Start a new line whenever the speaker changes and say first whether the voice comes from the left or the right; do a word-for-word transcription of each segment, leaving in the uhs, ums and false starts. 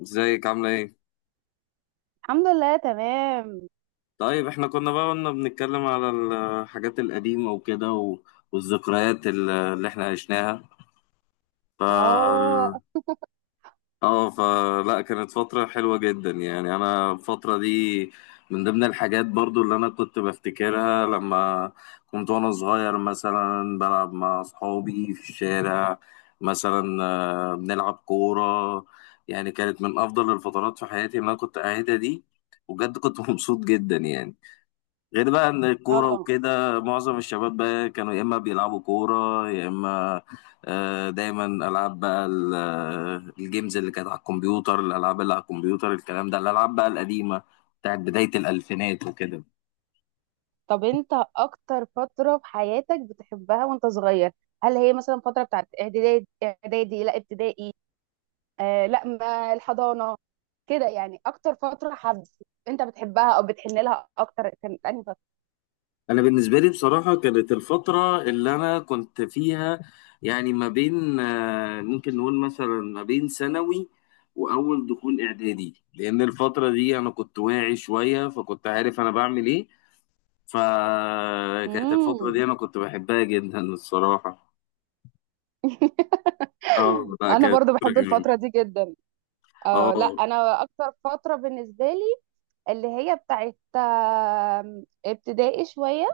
left: ازيك عاملة ايه؟
right: الحمد لله، تمام.
left: طيب احنا كنا بقى قلنا بنتكلم على الحاجات القديمة وكده و- والذكريات ال- اللي احنا عشناها. ف
right: اه.
left: اه فلا كانت فترة حلوة جدا، يعني انا الفترة دي من ضمن الحاجات برضو اللي انا كنت بفتكرها لما كنت وانا صغير مثلا بلعب مع اصحابي في الشارع. مثلا آه، بنلعب كورة، يعني كانت من افضل الفترات في حياتي اللي انا كنت قاعدها دي. وبجد كنت مبسوط جدا يعني. غير بقى ان الكوره
right: اه.
left: وكده معظم الشباب بقى كانوا يا اما بيلعبوا كوره يا اما آه، دايما العاب بقى ال- آه، الجيمز اللي كانت على الكمبيوتر، الالعاب اللي على الكمبيوتر الكلام ده، الالعاب بقى القديمه بتاعت بدايه الالفينات وكده.
right: طب انت اكتر فترة في حياتك بتحبها وانت صغير؟ هل هي مثلا فترة بتاعت اعدادي اعدادي لا ابتدائي؟ آه لا ما الحضانة، كده يعني اكتر فترة حب انت بتحبها او بتحن لها اكتر كانت انهي فترة؟
left: انا بالنسبه لي بصراحه كانت الفتره اللي انا كنت فيها، يعني ما بين آه، ممكن نقول مثلا ما بين ثانوي واول دخول اعدادي، لان الفتره دي انا كنت واعي شويه فكنت عارف انا بعمل ايه. فكانت الفترة
right: امم.
left: دي أنا كنت بحبها جدا الصراحة. اه، لا
right: انا
left: كانت
right: برضو
left: فترة
right: بحب
left: جميلة.
right: الفترة دي جدا. اه لا
left: اه.
right: انا اكتر فترة بالنسبة لي اللي هي بتاعت آم، ابتدائي شوية.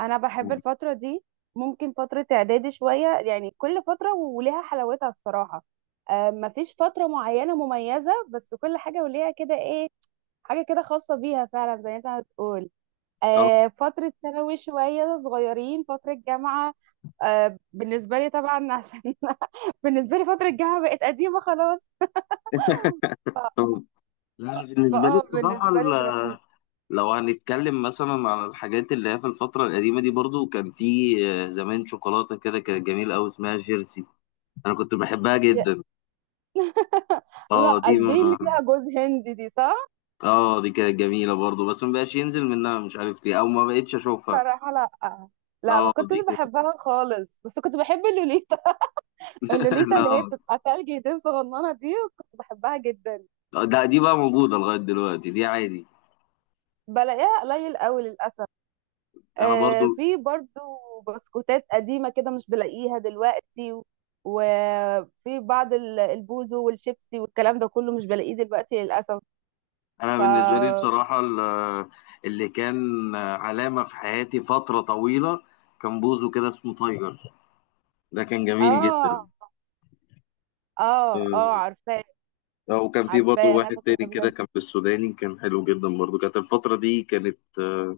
right: انا بحب الفتره دي، ممكن فتره اعدادي شويه، يعني كل فتره وليها حلاوتها الصراحه. آه، مفيش فتره معينه مميزه، بس كل حاجه وليها كده ايه، حاجه كده خاصه بيها فعلا زي ما انت بتقول.
left: اه.
right: آه، فتره ثانوي شويه صغيرين، فتره جامعه. آه، بالنسبه لي طبعا عشان بالنسبه لي فتره الجامعه بقت قديمه خلاص.
left: لا أنا بالنسبة لي
right: فاه
left: الصراحة،
right: بالنسبه لي
left: ال-
right: دلوقتي.
left: لو هنتكلم مثلا عن الحاجات اللي هي في الفترة القديمة دي، برضو كان في آه، زمان شوكولاتة كده كانت جميلة أوي اسمها جيرسي، أنا كنت بحبها جدا. اه دي
right: لا،
left: ما.
right: دي اللي فيها جوز هندي دي، صح؟
left: اه دي كانت جميلة برضو، بس ما بقاش ينزل منها مش عارف ليه أو ما بقتش أشوفها.
right: صراحة لأ. لا ما
left: اه
right: كنتش
left: دي كانت.
right: بحبها خالص، بس كنت بحب اللوليتا. اللوليتا اللي هي
left: لا.
right: بتبقى تلج دي صغننة، دي كنت بحبها جدا.
left: آه، لا دي بقى موجودة لغاية دلوقتي دي عادي.
right: بلاقيها قليل قوي للأسف.
left: انا برضو
right: آه في برضو بسكوتات قديمة كده مش بلاقيها دلوقتي و- وفي بعض ال- البوزو والشيبسي والكلام ده كله مش بلاقيه دلوقتي للأسف.
left: انا
right: ف.
left: بالنسبه لي بصراحه ال- اللي كان علامه في حياتي فتره طويله كان بوزو كده اسمه تايجر. ده كان جميل
right: اه.
left: جدا.
right: اه. اه.
left: آه،
right: عارفاه.
left: آه، وكان في برضو
right: عارفاه انا
left: واحد
right: كنت
left: تاني
right: بحبه
left: كده
right: جدا.
left: كان في السوداني كان حلو جدا برضو، كانت الفتره دي كانت آه،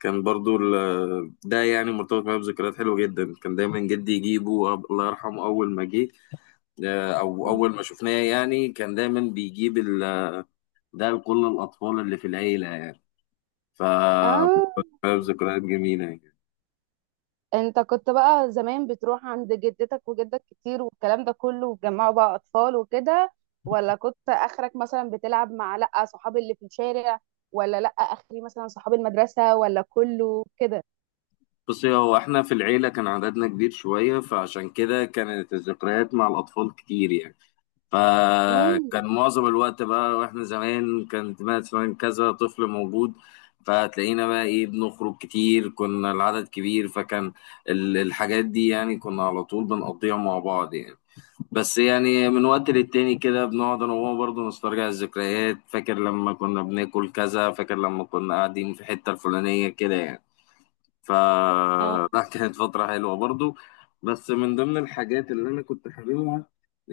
left: كان برضو ال- ده يعني مرتبط معايا بذكريات حلوه جدا. كان دايما جدي يجيبه، أب- الله يرحمه، اول ما جه آه، او
right: مم.
left: اول ما شفناه يعني. كان دايما بيجيب ال- ده لكل الاطفال اللي في العيله. ف
right: اه.
left: ذكريات جميلة يعني.
right: انت كنت بقى زمان بتروح عند جدتك وجدك كتير والكلام ده كله، وتجمعوا بقى اطفال وكده، ولا كنت اخرك مثلا بتلعب مع لا صحابي اللي في الشارع، ولا لا اخري مثلا صحاب المدرسة ولا كله كده؟
left: بصي، هو احنا في العيلة كان عددنا كبير شوية فعشان كده كانت الذكريات مع الأطفال كتير يعني. فكان معظم الوقت بقى واحنا زمان كانت مثلا كذا طفل موجود، فتلاقينا بقى ايه بنخرج كتير كنا العدد كبير، فكان ال- الحاجات دي يعني كنا على طول بنقضيها مع بعض يعني. بس يعني من وقت للتاني كده بنقعد انا وهو برضه نسترجع الذكريات، فاكر لما كنا بناكل كذا، فاكر لما كنا قاعدين في الحتة الفلانية كده يعني. ف
right: امم.
left: لا كانت فترة حلوة برضه. بس من ضمن الحاجات اللي انا كنت حاببها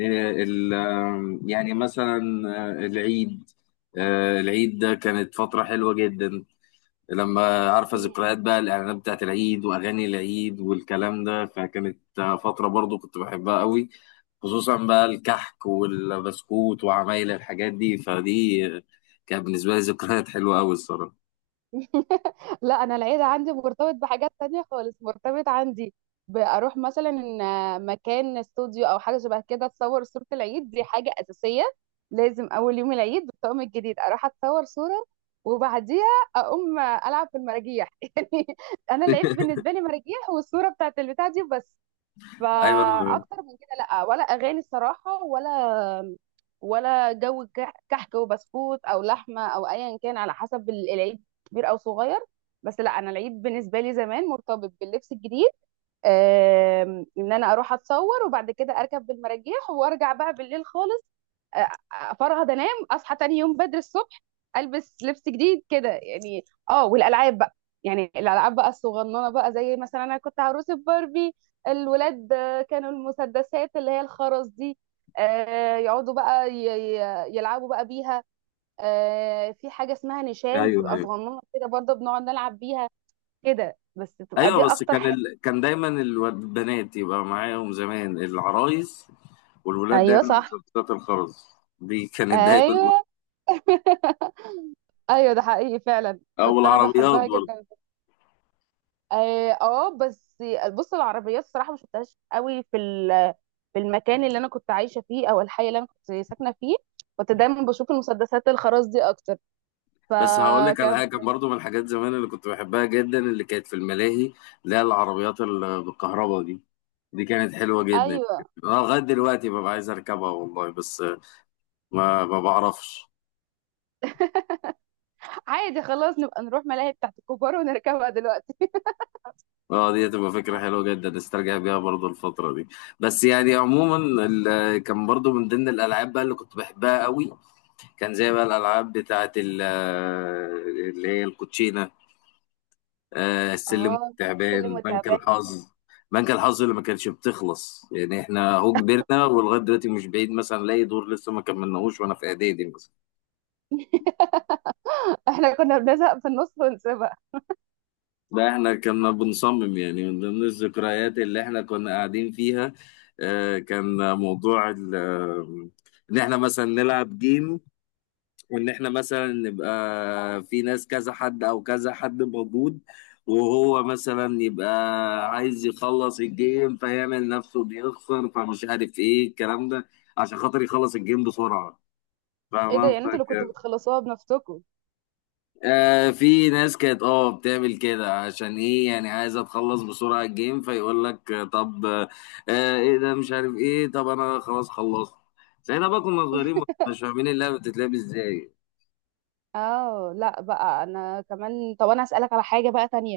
left: آه، ال- آه، يعني مثلا آه، العيد. آه، العيد ده كانت فترة حلوة جدا، لما عارفه ذكريات بقى الاعلانات بتاعت العيد واغاني العيد والكلام ده. فكانت آه، فتره برضو كنت بحبها قوي، خصوصا بقى الكحك والبسكوت وعمايل الحاجات دي. فدي آه، كانت بالنسبه لي ذكريات حلوه قوي الصراحه.
right: لا انا العيد عندي مرتبط بحاجات تانية خالص، مرتبط عندي بأروح مثلا إن مكان استوديو او حاجه شبه كده اتصور صوره، العيد دي حاجه اساسيه. لازم اول يوم العيد بالطقم الجديد اروح اتصور صوره، وبعديها اقوم العب في المراجيح يعني. انا العيد بالنسبه لي مراجيح والصوره بتاعت البتاع دي بس.
left: ايوه،
right: فاكتر من كده لا، ولا اغاني الصراحه، ولا ولا جو كح- كحك وبسكوت او لحمه او ايا كان على حسب ال- العيد، كبير او صغير. بس لا انا العيد بالنسبه لي زمان مرتبط باللبس الجديد. آم، ان انا اروح اتصور وبعد كده اركب بالمراجيح وارجع بقى بالليل خالص، افرهد انام اصحى تاني يوم بدري الصبح البس لبس جديد كده يعني. اه والالعاب بقى، يعني الالعاب بقى الصغننه بقى، زي مثلا انا كنت عروسه باربي. الولاد آه، كانوا المسدسات اللي هي الخرز دي. آه، يقعدوا بقى ي- ي- يلعبوا بقى بيها. آه، في حاجه اسمها نشان
left: ايوه.
right: بتبقى
left: ايوه،
right: صغننه كده برضه بنقعد نلعب بيها. كده بس، بتبقى
left: ايوه.
right: دي
left: بس
right: اكتر
left: كان
right: حاجه.
left: ال... كان دايما الواد- البنات يبقى معاهم زمان العرايس، والولاد دايما
right: ايوه صح.
left: مسدسات الخرز. دي كانت دايما.
right: ايوه. ايوه ده حقيقي فعلا.
left: او
right: كنت انا
left: العربيات.
right: بحبها جدا. اه آه، بس بص العربيات الصراحه ما شفتهاش قوي في ال- في المكان اللي انا كنت عايشه فيه او الحي اللي انا كنت ساكنه فيه. كنت دايما بشوف المسدسات الخرز دي اكتر.
left: بس هقول لك على
right: فكان.
left: حاجه، كان برضو من الحاجات زمان اللي كنت بحبها جدا اللي كانت في الملاهي اللي هي العربيات اللي بالكهرباء دي، دي كانت حلوه جدا.
right: ايوه.
left: اه لغايه دلوقتي ببقى عايز اركبها والله، بس ما ما بعرفش.
right: عادي خلاص، نبقى نروح ملاهي بتاعت الكبار ونركبها دلوقتي.
left: اه دي هتبقى فكره حلوه جدا استرجع بيها برضو الفتره دي. بس يعني عموما ال- كان برضو من ضمن الالعاب بقى اللي كنت بحبها قوي، كان زي بقى الالعاب بتاعه ال- اللي هي الكوتشينه، آه السلم
right: اه اللي
left: والتعبان، بنك
right: متابعين.
left: الحظ. بنك الحظ اللي ما كانتش بتخلص يعني، احنا اهو كبرنا ولغايه دلوقتي مش بعيد مثلا الاقي دور لسه ما كملناهوش وانا في اعدادي مثلا.
right: احنا كنا بنزهق في النص ونسيبها.
left: ده احنا كنا بنصمم يعني من ضمن الذكريات اللي احنا كنا قاعدين فيها، آه كان موضوع ال- آه، ان احنا مثلا نلعب جيم، وان احنا مثلا نبقى في ناس كذا حد او كذا حد موجود، وهو مثلا يبقى عايز يخلص الجيم فيعمل نفسه بيخسر فمش عارف ايه الكلام ده عشان خاطر يخلص الجيم بسرعة.
right: ايه ده،
left: فاهمة،
right: يعني انتوا اللي
left: فاكر.
right: كنتوا بتخلصوها بنفسكم؟
left: آه في ناس كانت اه بتعمل كده عشان ايه، يعني عايزة تخلص بسرعة الجيم، فيقول لك آه، طب آه ايه ده مش عارف ايه، طب انا خلاص خلصت. زي بقى كنا صغيرين مش فاهمين اللعبة بتتلعب ازاي.
right: اه لا بقى انا كمان، طب انا اسالك على حاجه بقى تانية.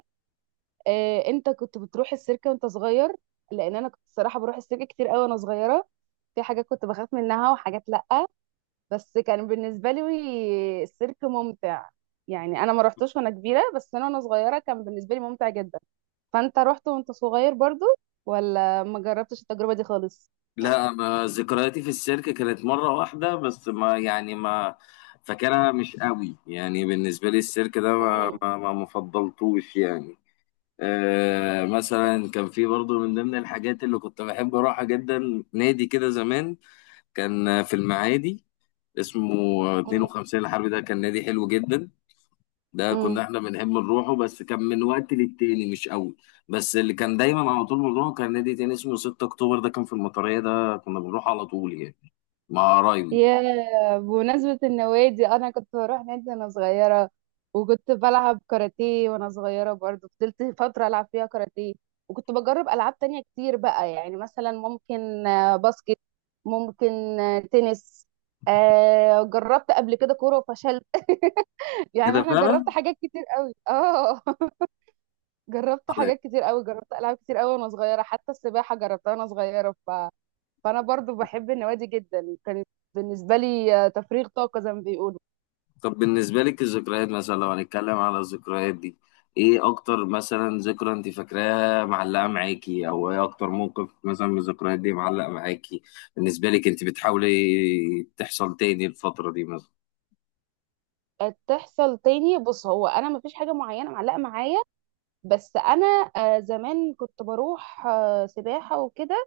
right: آه، انت كنت بتروح السيرك وانت صغير؟ لان انا كنت الصراحه بروح السيرك كتير قوي وانا صغيره. في حاجات كنت بخاف منها وحاجات لا، بس كان بالنسبه لي السيرك ممتع. يعني انا ما رحتوش وانا كبيره، بس انا وانا صغيره كان بالنسبه لي ممتع جدا. فانت رحت وانت صغير برضو، ولا ما جربتش التجربه دي خالص؟
left: لا، ما ذكرياتي في السيرك كانت مرة واحدة بس، ما يعني ما فاكرها مش قوي يعني، بالنسبة لي السيرك ده ما ما ما ما فضلتوش يعني. آه مثلا كان في برضو من ضمن الحاجات اللي كنت بحب أروحها جدا نادي كده زمان، كان في المعادي اسمه اتنين وخمسين الحرب، ده كان نادي حلو جدا، ده كنا
right: امم.
left: احنا بنحب نروحه بس كان من وقت للتاني مش قوي. بس اللي كان دايما على طول بنروحه كان نادي تاني اسمه ستة اكتوبر، ده كان في المطرية ده كنا بنروح على طول يعني، مع قرايبي.
right: يا بمناسبة النوادي، أنا كنت بروح نادي وأنا صغيرة وكنت بلعب كاراتيه وأنا صغيرة، برضو فضلت فترة ألعب فيها كاراتيه. وكنت بجرب ألعاب تانية كتير بقى، يعني مثلا ممكن آه، باسكت، ممكن آه، تنس، آه، جربت قبل كده كورة وفشلت يعني.
left: كده
right: أنا جربت
left: فعلا.
right: حاجات كتير قوي اه جربت
left: أنا-
right: حاجات كتير قوي، جربت ألعاب كتير قوي وأنا صغيرة، حتى السباحة جربتها وأنا صغيرة. فانا برضو بحب النوادي جدا، كانت بالنسبه لي آه، تفريغ طاقه زي ما بيقولوا.
left: طب بالنسبة لك الذكريات مثلا، لو هنتكلم على الذكريات دي، ايه اكتر مثلا ذكرى انت فاكراها معلقة معاكي، او ايه اكتر موقف مثلا من الذكريات دي معلق معاكي بالنسبة لك؟ انت بتحاولي تحصل تاني الفترة دي مثلا؟
right: آه، تحصل تاني؟ بص هو انا مفيش حاجه معينه معلقه معايا، بس انا آه، زمان كنت بروح آه، سباحه وكده،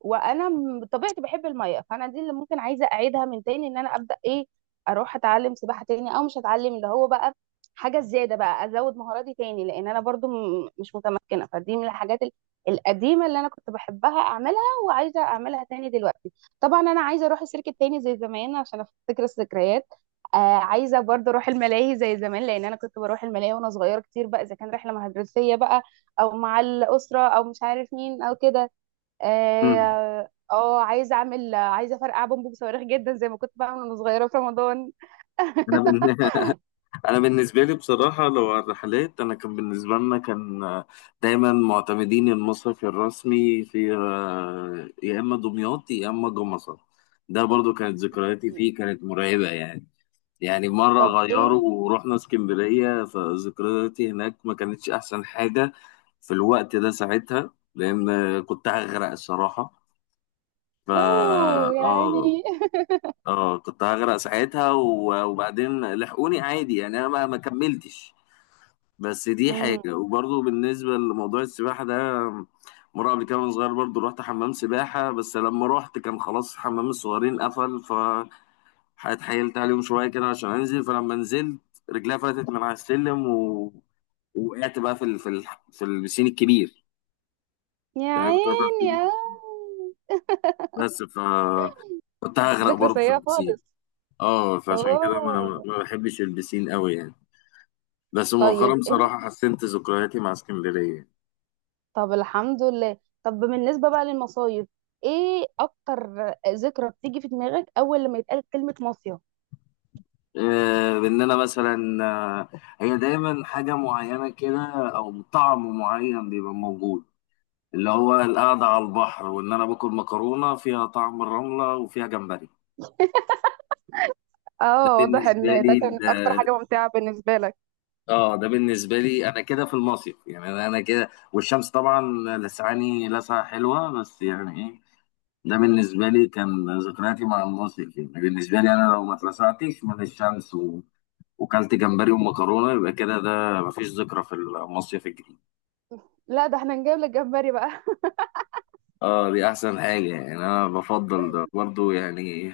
right: وانا م- بطبيعتي بحب الميه، فانا دي اللي ممكن عايزه اعيدها من تاني، ان انا ابدا ايه، اروح اتعلم سباحه تاني، او مش هتعلم اللي هو بقى حاجه زياده بقى، ازود مهاراتي تاني لان انا برضو م- مش متمكنه، فدي من الحاجات ال- القديمه اللي انا كنت بحبها اعملها وعايزه اعملها تاني دلوقتي. طبعا انا عايزه اروح السيرك تاني زي زمان عشان افتكر الذكريات. آه عايزه برضو اروح الملاهي زي زمان، لان انا كنت بروح الملاهي وانا صغيره كتير بقى، اذا كان رحله مدرسيه بقى او مع الاسره او مش عارف مين او كده.
left: مم.
right: اه آه، عايزه اعمل عايزه افرقع بومبو بصواريخ جدا زي ما كنت بعمل وانا صغيره في رمضان.
left: انا بن- انا بالنسبه لي بصراحه لو على الرحلات، انا كان بالنسبه لنا كان آه، دايما معتمدين المصيف الرسمي في آه، يا اما دمياط يا اما جمصة. ده برضو كانت ذكرياتي فيه كانت مرعبه يعني. يعني مره
right: طب
left: غيروا
right: ايه؟
left: ورحنا اسكندريه فذكرياتي هناك ما كانتش احسن حاجه في الوقت ده ساعتها، لان آه، كنت هغرق الصراحه. ف
right: اوه
left: اه
right: يعني.
left: اه كنت هغرق ساعتها، و- وبعدين لحقوني عادي يعني، انا ما ما كملتش. بس دي حاجة.
right: امم.
left: وبرضه بالنسبة لموضوع السباحة ده، مرة قبل كده وأنا صغير برضه رحت حمام سباحة، بس لما رحت كان خلاص حمام الصغيرين قفل، فاتحايلت عليهم شوية كده عشان أنزل. فلما نزلت رجليا فلتت من على السلم، و... وقعت بقى في ال... في ال... في البسين الكبير.
right: يا
left: يعني كنت واقف في
right: عيني
left: البسين
right: آه.
left: بس، ف كنت هغرق
right: ذكرى
left: برضه في
right: سيئه
left: البسين.
right: خالص.
left: اه، فعشان كده ما
right: اوه.
left: ما بحبش البسين قوي يعني. بس مؤخرا
right: طيب انت،
left: بصراحة حسنت ذكرياتي مع اسكندرية.
right: طب الحمد لله. طب بالنسبة بقى للمصايف، ايه اكتر ذكرى بتيجي في دماغك اول لما يتقال كلمة مصيف؟
left: آه، باننا مثلا آه، هي دايما حاجه معينه كده، او طعم معين بيبقى موجود، اللي هو القعده على البحر وان انا باكل مكرونه فيها طعم الرمله وفيها جمبري. ده
right: اه واضح
left: بالنسبه
right: ان
left: لي
right: ده
left: ال-
right: كانت اكتر حاجه ممتعه بالنسبه لك.
left: اه ده بالنسبه لي انا كده في المصيف يعني، انا أنا كده والشمس طبعا لسعاني لسعه حلوه بس يعني ايه. ده بالنسبه لي كان ذكرياتي مع المصيف يعني، بالنسبه لي انا لو ما اتلسعتش من الشمس و... وكلت جمبري ومكرونه، يبقى كده ده مفيش ذكرى في المصيف الجديد.
right: لا ده احنا نجيب لك جمبري بقى.
left: اه دي احسن حاجة، يعني انا بفضل ده برضو يعني.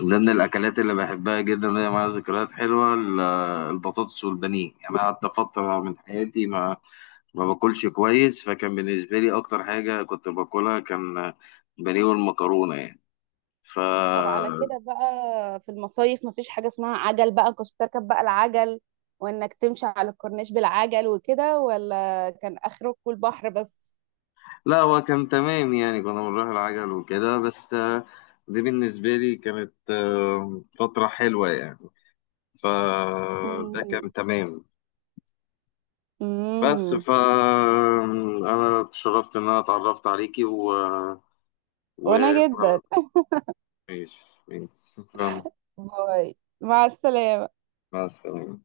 left: من ضمن الاكلات اللي بحبها جدا اللي هي معاها ذكريات حلوة ال- البطاطس والبانيه، يعني انا قعدت فترة من حياتي ما ما باكلش كويس، فكان بالنسبة لي اكتر حاجة كنت باكلها كان بانيه والمكرونة يعني. ف
right: طب على كده بقى في المصايف، مفيش حاجة اسمها عجل بقى؟ كنت بتركب بقى العجل وانك تمشي على الكورنيش بالعجل وكده، ولا كان اخركوا البحر بس؟
left: لا هو كان تمام يعني، كنا بنروح العجل وكده بس آه، دي بالنسبة لي كانت آه، فترة حلوة يعني، فده كان
right: امم.
left: تمام. بس ف
right: امم.
left: انا اتشرفت ان انا اتعرفت عليكي و
right: وانا جدا.
left: و ماشي ماشي، شكرا.
right: باي. مع السلامة.
left: مع السلامة.